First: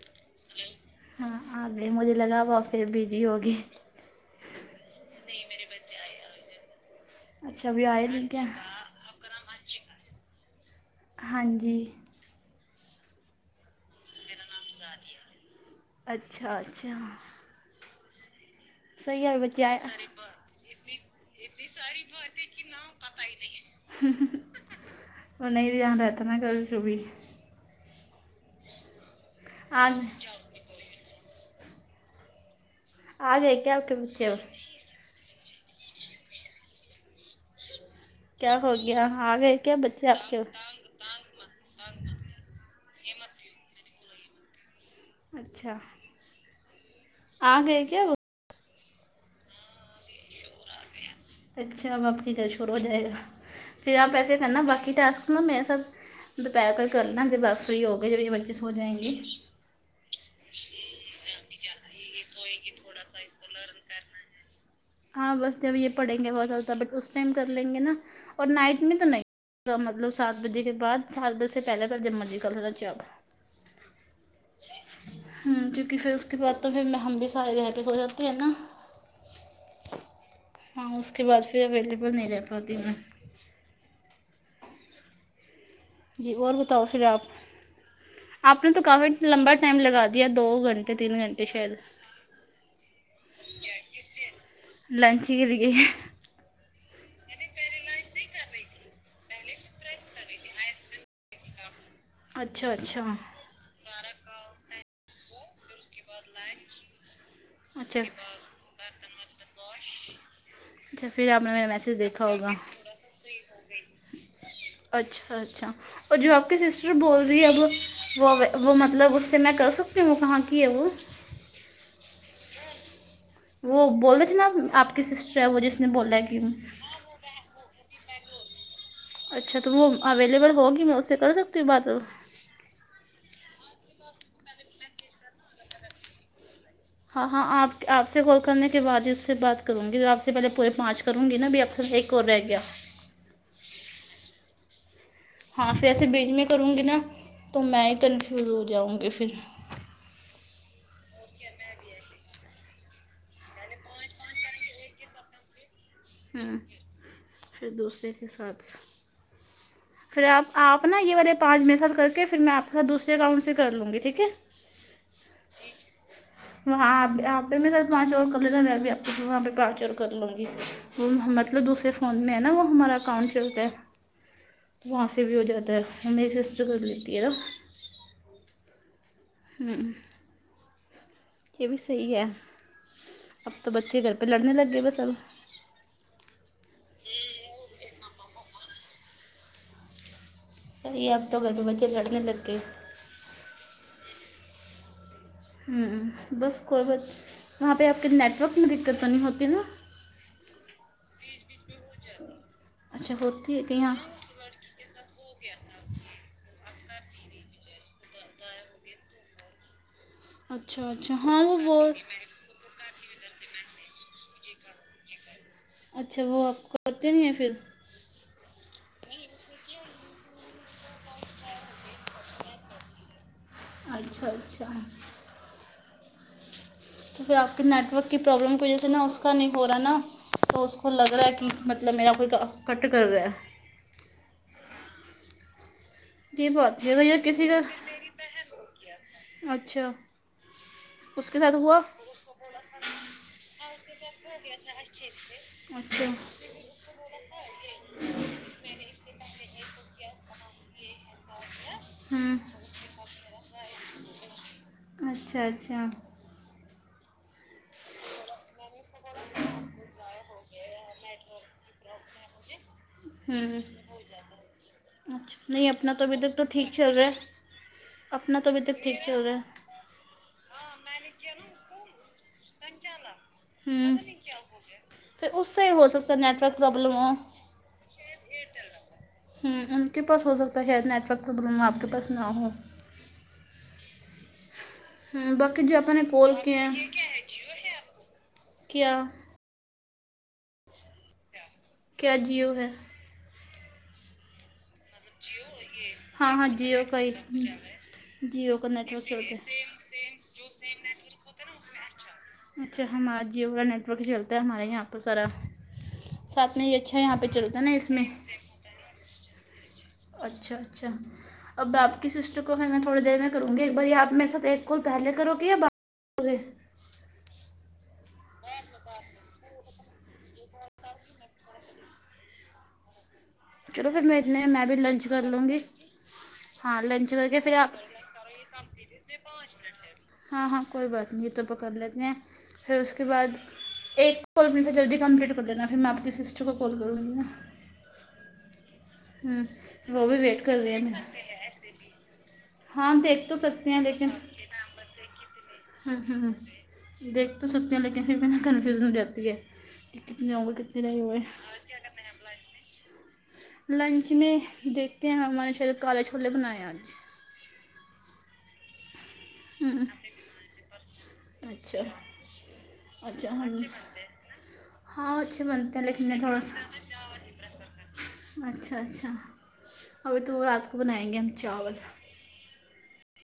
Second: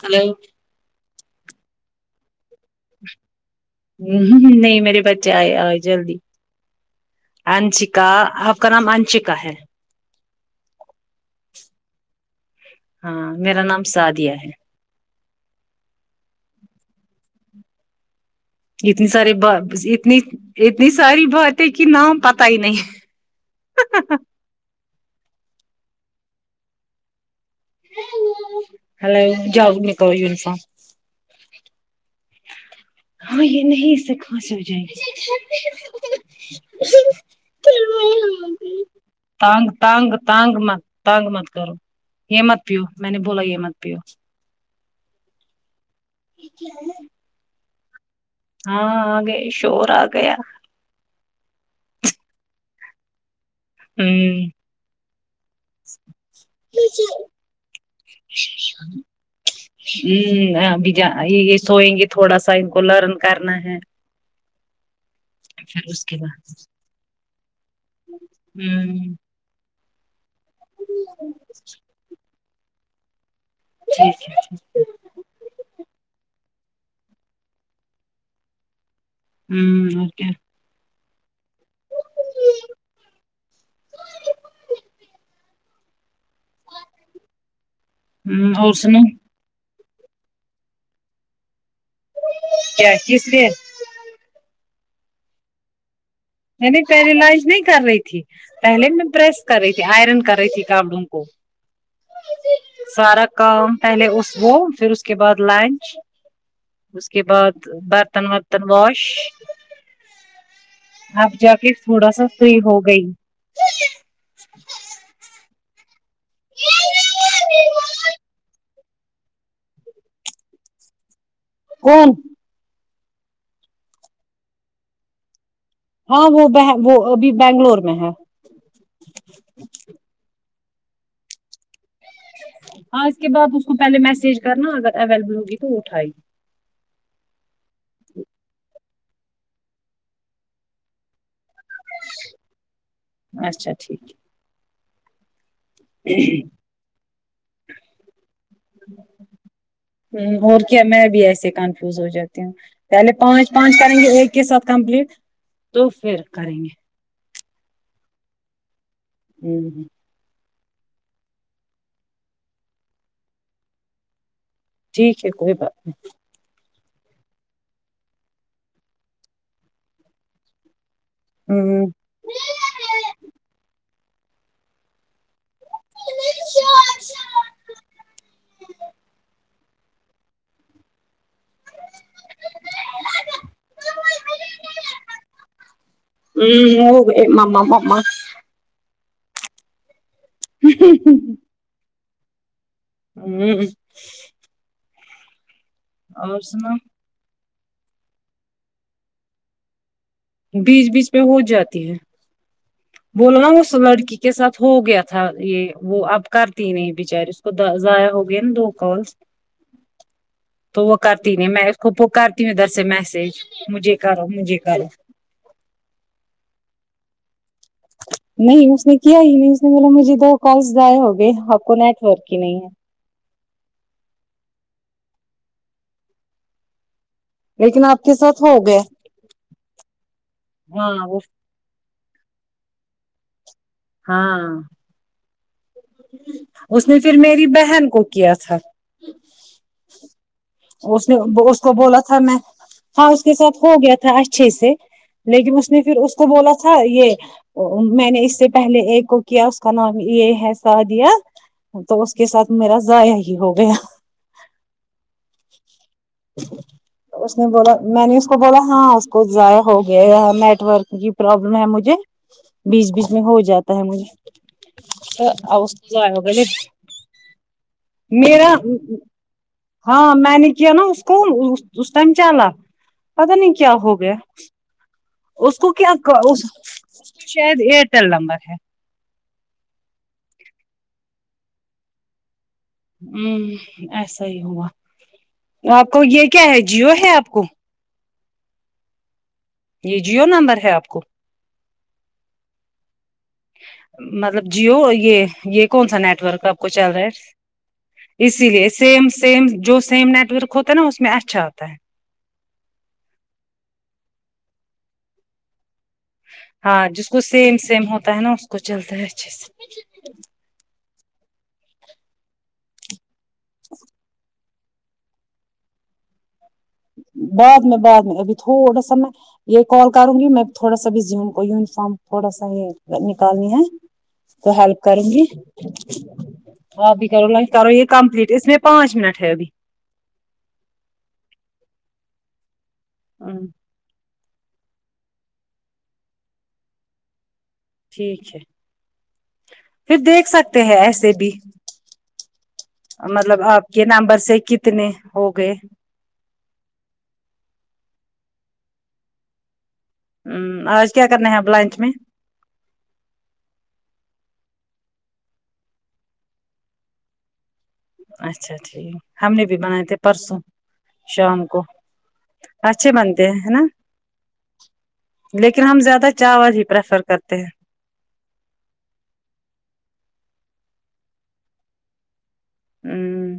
hello ہاں آ گے مجھے لگا ہوا پھر بزی ہوگی ہ نہیں میرے بچے آئے آئے جلدی اچھا ابھی آئے آنشکا نہیں کیا آپ کا نام آنشکا ہے ہاں جی ہاں میرا نام سعدیہ ہے اچھا اچھا اتنی صحیح ساری اور با بچے ہے ارے اتنی ب اتنی ساری اتنی باتیں کہ ساری نام بات پتا ہے ہی کہ نہ نہیں پتا ہی نہیں ہے وہ نہیں دھیان رہتا نا کبھی کبھی ہیلو جاؤ آ نکلو یوننیفارم آ ہاں گئے یہ کیا آپ نہیں کے اس سے بچے کھاسی ہو جائے گی کیا ہو گیا آ گئے کیا بچے آپ کے ہو تنگ مت کرو یہ مت پیو میں نے بولا یہ مت پیو اچھا یہ کیا ہے آ گئے کیا وہ ہاں آ گئے شور آ گیا اچھا اب آپ کے گھر شروع ہو جائے گا پھر آپ ایسے ہمم کرنا باقی ٹاسک نا میں سب دوپھر کو کرنا جب آپ فری ہو گئے جبھی بچے سوجاینگے یہ ابھی کیا یہ سوئیں گے تھوڑا سا ان کو لرن کرنا ہے ہاں بس جب یہ پھر اس کے پڑھیں گے بہت بعد زیادہ بٹ اس ٹائم کر لیں گے نا اور نائٹ میں تو ہمم نہیں کا مطلب سات بجے کے بعد سات بجے سے پہلے گھر جمنی کل رچ آب ٹھیک ہے کیونکہ پھر اس کے بعد تو پھر ہم بھی سارے گھر پہ سو جاتے ہیں نا امم اوکے ہاں اس کے بعد پھر اویلیبل نہیں رہ پاتی میں جی اور بتاؤ پھر آپ ہ آپ نے اور تو سنو کافی لمبا ٹائم لگا دیا دو گھنٹے تین گھنٹے شاید کیا کس لیے لنچ ہی کے لیے نےنی پہلے لنچ نہیں کر رہی تھی پہلے میں پریس کر رہی تھی آئرن کر رہی تھی کاپڑوں کو اچھا اچھا سارا کام پہلے اس وہ پھر اس کے بعد لنچ اس کے بعد اچھا برتن ورتن واش اچھا پھر اب آپ نے جا میرا کے میسج تھوڑا سا دیکھا ہوگا فری ہو گئی اچھا اچھا اور جو آپ کی سسٹر بول رہی ہے اب وہ وہ مطلب اس سے میں کر سکتی ہوں کہاں کی ہے وہ کون وہ بول رہ تھے نا آپ کی سسٹر ہے وہ جس نے بہت ہاں وہ وہ ابھی بنگلور میں ہے اچھا تو وہ اویلیبل ہوگی میں اسے کر سکتی ہوں بات ہاں اس کے بعد اس کو پہلے میسج کرنا اگر اویلیبل ہوگی تو وہ اٹھائے گی ہاں ہاں آپ آپ سے کال کرنے کے بعد ہی اس سے بات کروں گی تو آپ سے پہلے پورے پانچ کروں گی نا اب ہے ایک کر گیا اچھا ٹھیک ہے ہاں پھر ایسے بیچ میں کروں گی نا تو میں ہی کنفیوز ہو جاؤں گی پھر اور کیا میں بھی ایسے کنفیوز ہو جاتی ہوں پہلے پانچ پانچ کریں گے ایک کے ساتھ کمپلیٹ تو پھر کریں امم گے پھر دوسرے کے ساتھ امم پھر آپ آپ نا یہ والے پانچ میرے ساتھ کر کے پھر میں آپ کےساتھ دوسرے اکاؤنٹ سے کر لوں گی ٹھیک ہے ٹھیک ہے کوئی بات نہیں وہاں آپ آپ پہ میر پانچ اور کر لینا میں بھی آپ وہاں پہ پانچ اور کر لوں گی وہ مطلب دوسرے فون میں ہے نا وہ ہمارا اکاؤنٹ چلتا ہے تو وہاں سے بھی ہو جاتا ہے میری سسٹر کر لیتی ہے نا امم یہ بھی صحیح ہے اب تو بچے گھر پہ لڑنے لگ گے بس اب امم ہوگے مما مما صحیح ہے اب تو گھر پہ بچے لڑنے لگںے امم امم اور بس سنا کوئی بات وہاں پہ آپ کے نیٹورک میں دقت تو نہیں ہوتی نا بیچ بیچ پہ ہو جاتی ہے اچھا بولونا ہوتی ہے اس کہ یہاں لڑکی کے ساتھ ہو گیا تھا یہ وہ اب کرتی نہیں بچاریے اس کو ضائع ہو گیا نا دو کالس اچھا اچھا ہاں وہ بول کی مے دس سے میسج مجھے کرو مجھے کرو اچھا وہ آپ کو کرتے نہیں ہیں پھر نہیں اس نے کیا ہی نہیں اس نے بولا مجھے دو کالس دائ ہو گئے آپ کو نیٹ ورک کی نہیں ہے اچھا اچھا تو پھر آپ کے لیکن نیٹ آپ ورک کے کی ساتھ پرابلم ہو کی وجہ گیا سے نا اس کا نہیں ہو رہا ہے نا تو اس کو ہاں لگ وہ رہا ہے کہ مطلب میرا کوئی کا کٹ کر رہا ہے ہاں یہ بات اس ہے نے گا یا پھر میری کسی کا بہن کو کیا تھا اچھا اس نے کے ساتھ اس کو ہوا بولا تھا میں ہاں اس کے ساتھ ہو گیا تھا اچھے سے لیکن اس نے پھر اچھا اس کو بولا تھا یہ میں نے اس سے پہلے ایک کو کیا اس کا نام یہ ہے س دیا تو اس کے ہوں ساتھ میرا ضائع ہی ہو گیا اچھا اچھا اس نے بولا میں نے اس کو بولا ہاں اس کو ضائع ہو گیا نیٹ ورک کی پرابلم ہے مجھے بیچ بیچ میں ہو ہوں جاتا ہے مجھے اچھا نہیں اس کو اپنا تو ضائع ابھی ہو تک تو گیا ٹھیک چل رہا ہے اپنا تو میرا ابھی تک ٹھیک چل رہا ہے ہاں میں نے کیا نا اس کو اس ٹائم چلا پتا نہیں کیا ہوں ہو گیا پھر اس کو سائڈ ہو کیا سکتا ہے اس نیٹ ورک پرابلم ہو کو شاید ایئرٹیل نمبر ہے ھمم ان کے پاس ہو سکتا نیٹورک پرابلم ہو آپ کے پاس نہ ہو ھمم ایسا ہی ہوا باقی جو آپ نے کو یہ کال کیا کیے ہے ہیں جیو ہے آپ کو کیا یہ جیو نمبر ہے آپ کو کیا جیو ہے مطلب جیو یہ یہ کون سا ہاں نیٹورک ہاں آپ کو جیو چل کا رہا ہے ہی اسی جیو کا لیے نیٹ ورک سیم چلتا سیم جو سیم ہے نیٹ ورک ہوتا ہے نا اس میں اچھا ہوتا ہے اچھا ہمارا جیو کا نیٹ ورک چلتا ہے ہمارے یہاں پر سارا ساتھ میں یہ اچھا یہاں پہ چلتا نا اس میں تو چلتاہ ہے اچھے سے اچھا اچھا اب آپ کی سسٹر کو ہے نہ تھوڑی دیر میں کروں گی ایک بار آپ میرے ساتھ ایک کول پہلے کرو گے یا باد کرو گے بعد میں بعد میں ابھی تھوڑا سا میں یہ کال کروں گی میں تھوڑا سا بزی ہوں یونیفارم تھوڑا سا یہ نکالنی ہے چلو پھر میں اتنے تو میں بھی ہیلپ لنچ کروں کر گی لوں ہاں آپ بھی لنچ کرو کر کے لائن پھر کرو آپ یہ کمپلیٹ اس میں پانچ منٹ ہے ابھی ہاں ہاں کوئی بات نہیں یہ تو پکڑ لیتے ہیں پھر اس کے بعد ایک کال پلیزر جلدی کمپلیٹ کر لینا پھر میں آپ کی سسٹر کو کال کروں گی نا ٹھیک ہے پھر وہ بھی دیکھ ویٹ کر سکتے رہی ہیں ایسے بھی ہاں دیکھ تو مطلب آپ سکتے ہیں کے نمبر سے کتنے ہو گئے ھمممم دیکھ تو سکتے ہیں لیکن پھر مے کنفیوز ہو جاتی ہے کتنی ہ ہو گے کتنی آج نہیں کیا ہوے کرنا ہے اب لنچ میں لنچ میں دیکھتے ہیں ہمارے شاید کالے چھولے بنائے آج اچھا ٹھیک ہم نے بھی بنائے تھے پرسوں شام کو اچھا اچھے بنتے اچھا ہیں ہے ہم نا ہاں اچھے لیکن ہم بنتے ہیں زیادہ میں تھوڑا چاول ہی سا پریفر کرتے ہیں اچھا اچھا ابھی تو رات کو بنائیں گے ہم چاول ھممم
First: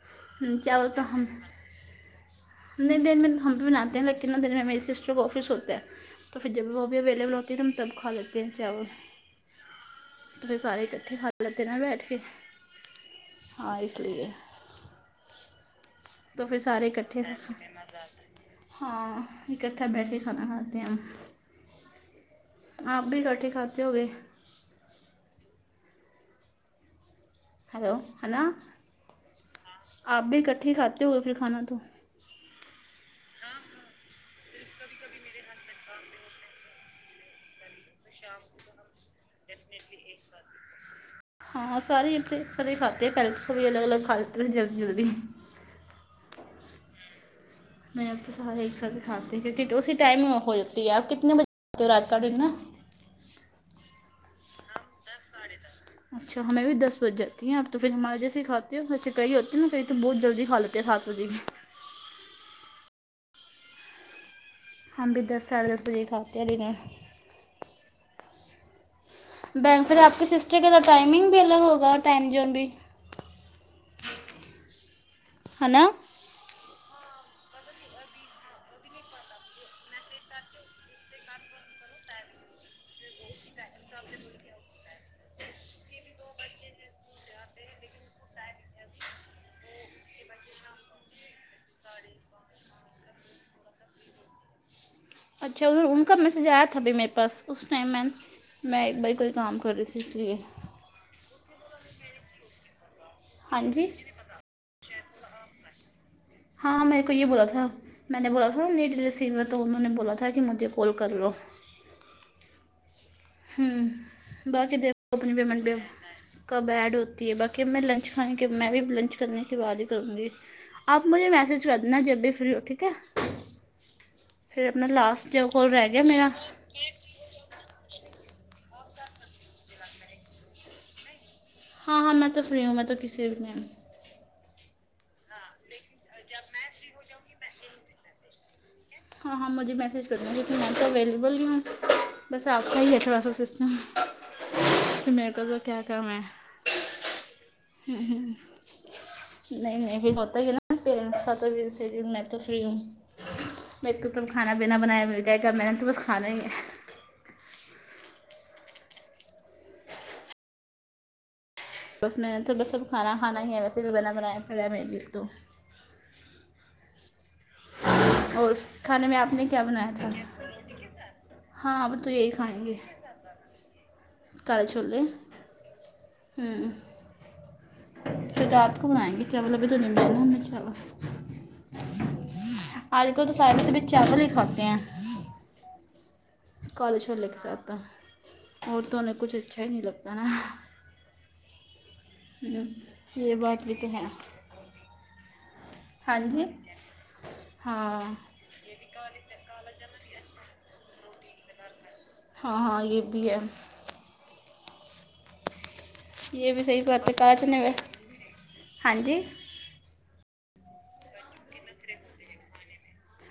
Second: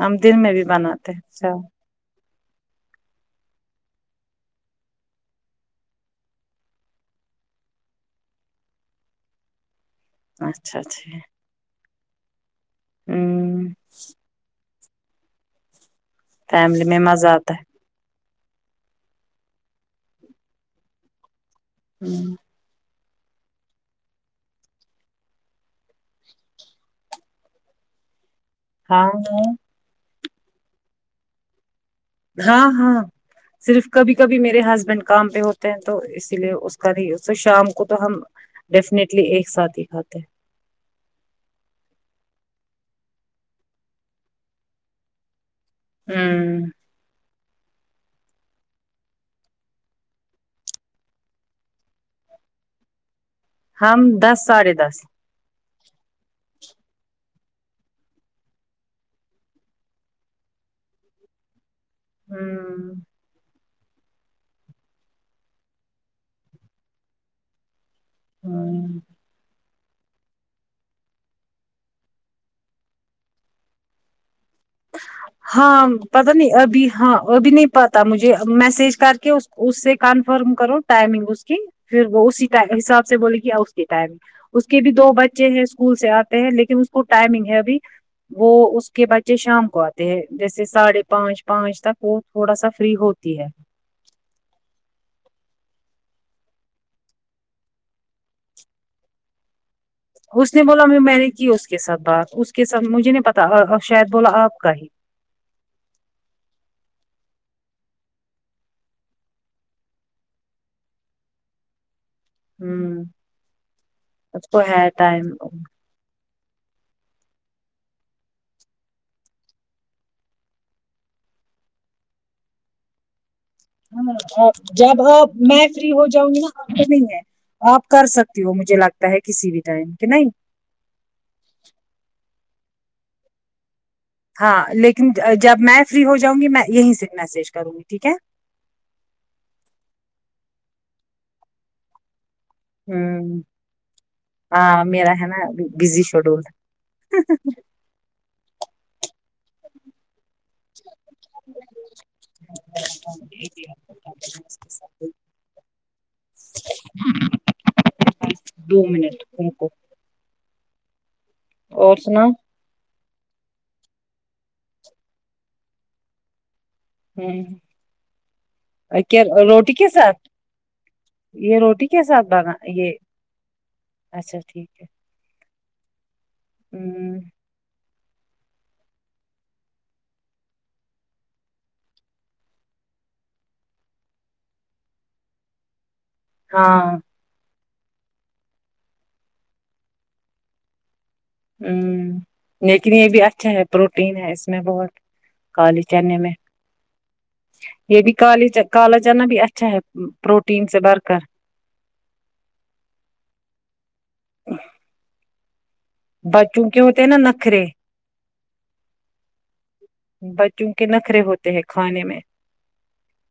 ہم دن میں بھی چاول بناتے ہیں چاول اتنے دیر میں ہم بھی بناتے ہیں لیکن دیر میں میری سسٹر کو آفس ہوتا ہے تو پھر جب وہ بھی اویلیبل ہوتی ہے تو ہم تب کھا لیتے ہیں چاول تو پھر اچھا سارے اکھٹے اچھا کھا لتے نہ بیٹھ کے ہ ہاں اس لیے تو پھر فیملی سارے میں اکھٹے مزہ آتا ہاں اکٹھا بیٹھ کے کھانا کھاتے ہیں ہوں آپ بھی اکھٹے کھاتے ہو گئے ہیلو ہیلو ہاں ہاں آپ بھی اکٹھے کھاتے ہوگئے کھانا تو ہاں ہاں صرف کبھی کبھی میرے ہسبینڈ کام پہ ہوتے ہیں تو اسی لیے اس کا بھی شام کو تو ہم ڈیفنیٹلی ایک ساتھ ہی کھاتے ہیں ہاں سارے سے کاتے پلس کوی بھی الگ الگ کھالتے جلدی جلدی ہمم میں آب تو سارے ایک سات کھاتی اسی ٹائم ہو جاتی ہے آپ کتنے بجے کھاتے ہو رات کاٹا ہم دس ساڑھے دس سارے دس اچھا ہمے بھی دس بج جاتی ہیں آپ تو پھر ہمار جسے کھاتے ہیں ویسے کہی ہوتے نا کہیں تو بہت جلدی کھا لیتے ہیں سات جی ہمم ہم بھی دس ساڑھے دس بجے کھاتے ہیں ڈنر ہاں بہن پھر آپ کے سسٹر کے تو ٹائمنگ بھی الگ ہوگا اور ٹائم جوون بھی ہے ہاں نا پتہ نہیں ابھی ہاں ابھی نہیں پتا مجھے میسج کر کے اس سے کنفرم کرو ٹائمنگ اس کی پھر وہ اسی حساب سے بولے گ اس کی ٹائمنگ اس کے بھی دو بچے ہیں اسکول سے آتے ہیں لیکن اس کو ٹائمنگ ہے ابھی وہ اس کے بچے شام کو آتے جیسے ساڑھے پانچ پانچ تک وہ تھوڑا سا فری ہوتی ہے اچھا پھر ان کا میسج آیا تھا بھی میرے پاس اس ٹائم میں نے میں ایک باری کوئی کام کر رہی تھی لیے اس نے بولا میں نے کی اس کے ساتھ بات اس کے ساتھ مجھے نہیں پتا ہاں جی شاید بولا آپ کا ہی ہاں میرے کو یہ بولا تھا میں نے بولا تھ ایک ڈریس سیدو تو انہوں نے بولا تھا کہ مجھے کال کر لو ہوں ہوں اس کو باقی ہے ٹائم اپنی منڈے [unintelligible] کب ایڈ ہوتی ہے باقی میں لنچ کھانے کے میں بھی لنچ کرنے کے بعد ہی کروں گی آپ مجھے میسج کر دینا جب بھی فری ہو ٹھیک ہے ہاں پھر اپنا جب لاسٹ جو میں کال رہ فری گیا ہو میرا جاؤں گی نا یہ نہیں ہے آپ کر سکتی ہو مجھے لگتا ہے کسی بھی ٹائم کہ نہیں ہاں ہاں میں تو فری ہوں میں تو کسی بھی ہوں ہاں لیکن جب میں فری ہو جاؤں گی میں یہیں سے میسج کروں گی ٹھیک ہے ہاں ہاں مجھے میسج کر دوں لیکن میں تو اویلیبل ہی ہوں بس آپ کا ہی ہے تھوڑا سا ہوں سسٹم ہاں پھر میرا میرے کو تو کیا کرم ہے ہی ہی ہی نہیں نہیں پھر ہوتا ہی نا پیررینٹس خاتر بھی سرین ن تو فری ہوں میرے کو تو کھانا پینا بنایا مل جائے گا میں نے تو بس کھانا ہی ہے دو منٹ روکو اور بس سناؤ میں نے تو بس اب کھانا کھانا ہی ہے ویسے بھی بنا بنایا پڑا میرے تو ہوں اور کھانے میں آپ نے کیا روٹی کے بنایا تھا ساتھ یہ ہاں روٹی اب کے تو ساتھ یہی بنا کھائیں گے یہ اچھا کال ٹھیک چھولے ہوں پھر رات کو بنائیں گے چاول ابھی تو نہیں بنائے ہمنے چاول آج کل تو سارے تو اب چاول ہی کھاتے ہیں [unintelligible] ہاں انہیں کچھ اچھا ہی نہیں لگتا نا ہمم لیکن یہ بھی اچھا بات ہے بھی تو پروٹین ہے اس میں بہت کالی چنے ہاں میں جی یہ ہاں بھی کالی چی کالا چنا بھی اچھا ہے پروٹین سے بڑھ کر ہاں ہاں یہ بھی ہے یہ بھی بچوں کے صحیح ہوتے ہیں بات نا کالا چنا نخرے وہ ہاں جی بچوں کے نخرے ہوتے ہیں کھانے میں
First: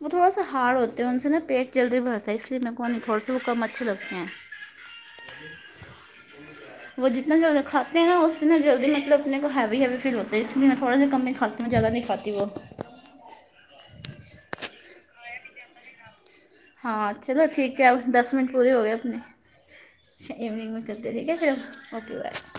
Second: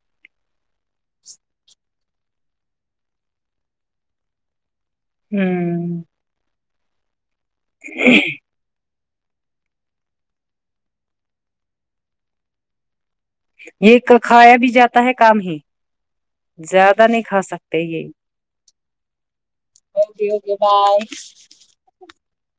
وہ تھوڑا سا ہارڈ ہوتے ہیں ان سے نا پیٹ جلدی بھرتا ہے اس لیے میرے کو نہیں تھوڑے سے وہ کم اچھے لگتے ہیں ہوں وہ جتنا جلد کھاتے ہیں نا اس سے نا جلدی مطلب اپنے کو ہیوی ہیوی فیل ہو ہے اس لیے میں تھوڑا سا کم ہی کھاتی ہوں زیادہ نہیں کھاتی وہ یہ کہہ کھایا بھی جاتا ہے کام ہی ہاں زیادہ نہیں کھا چلو ٹھیک سکتے ہے یہ دس منٹ پورے ہو گئے اپنی اوکے اوکے ایوننگ میں بائے کرتے ٹھیک ہے پھر اوکے بائے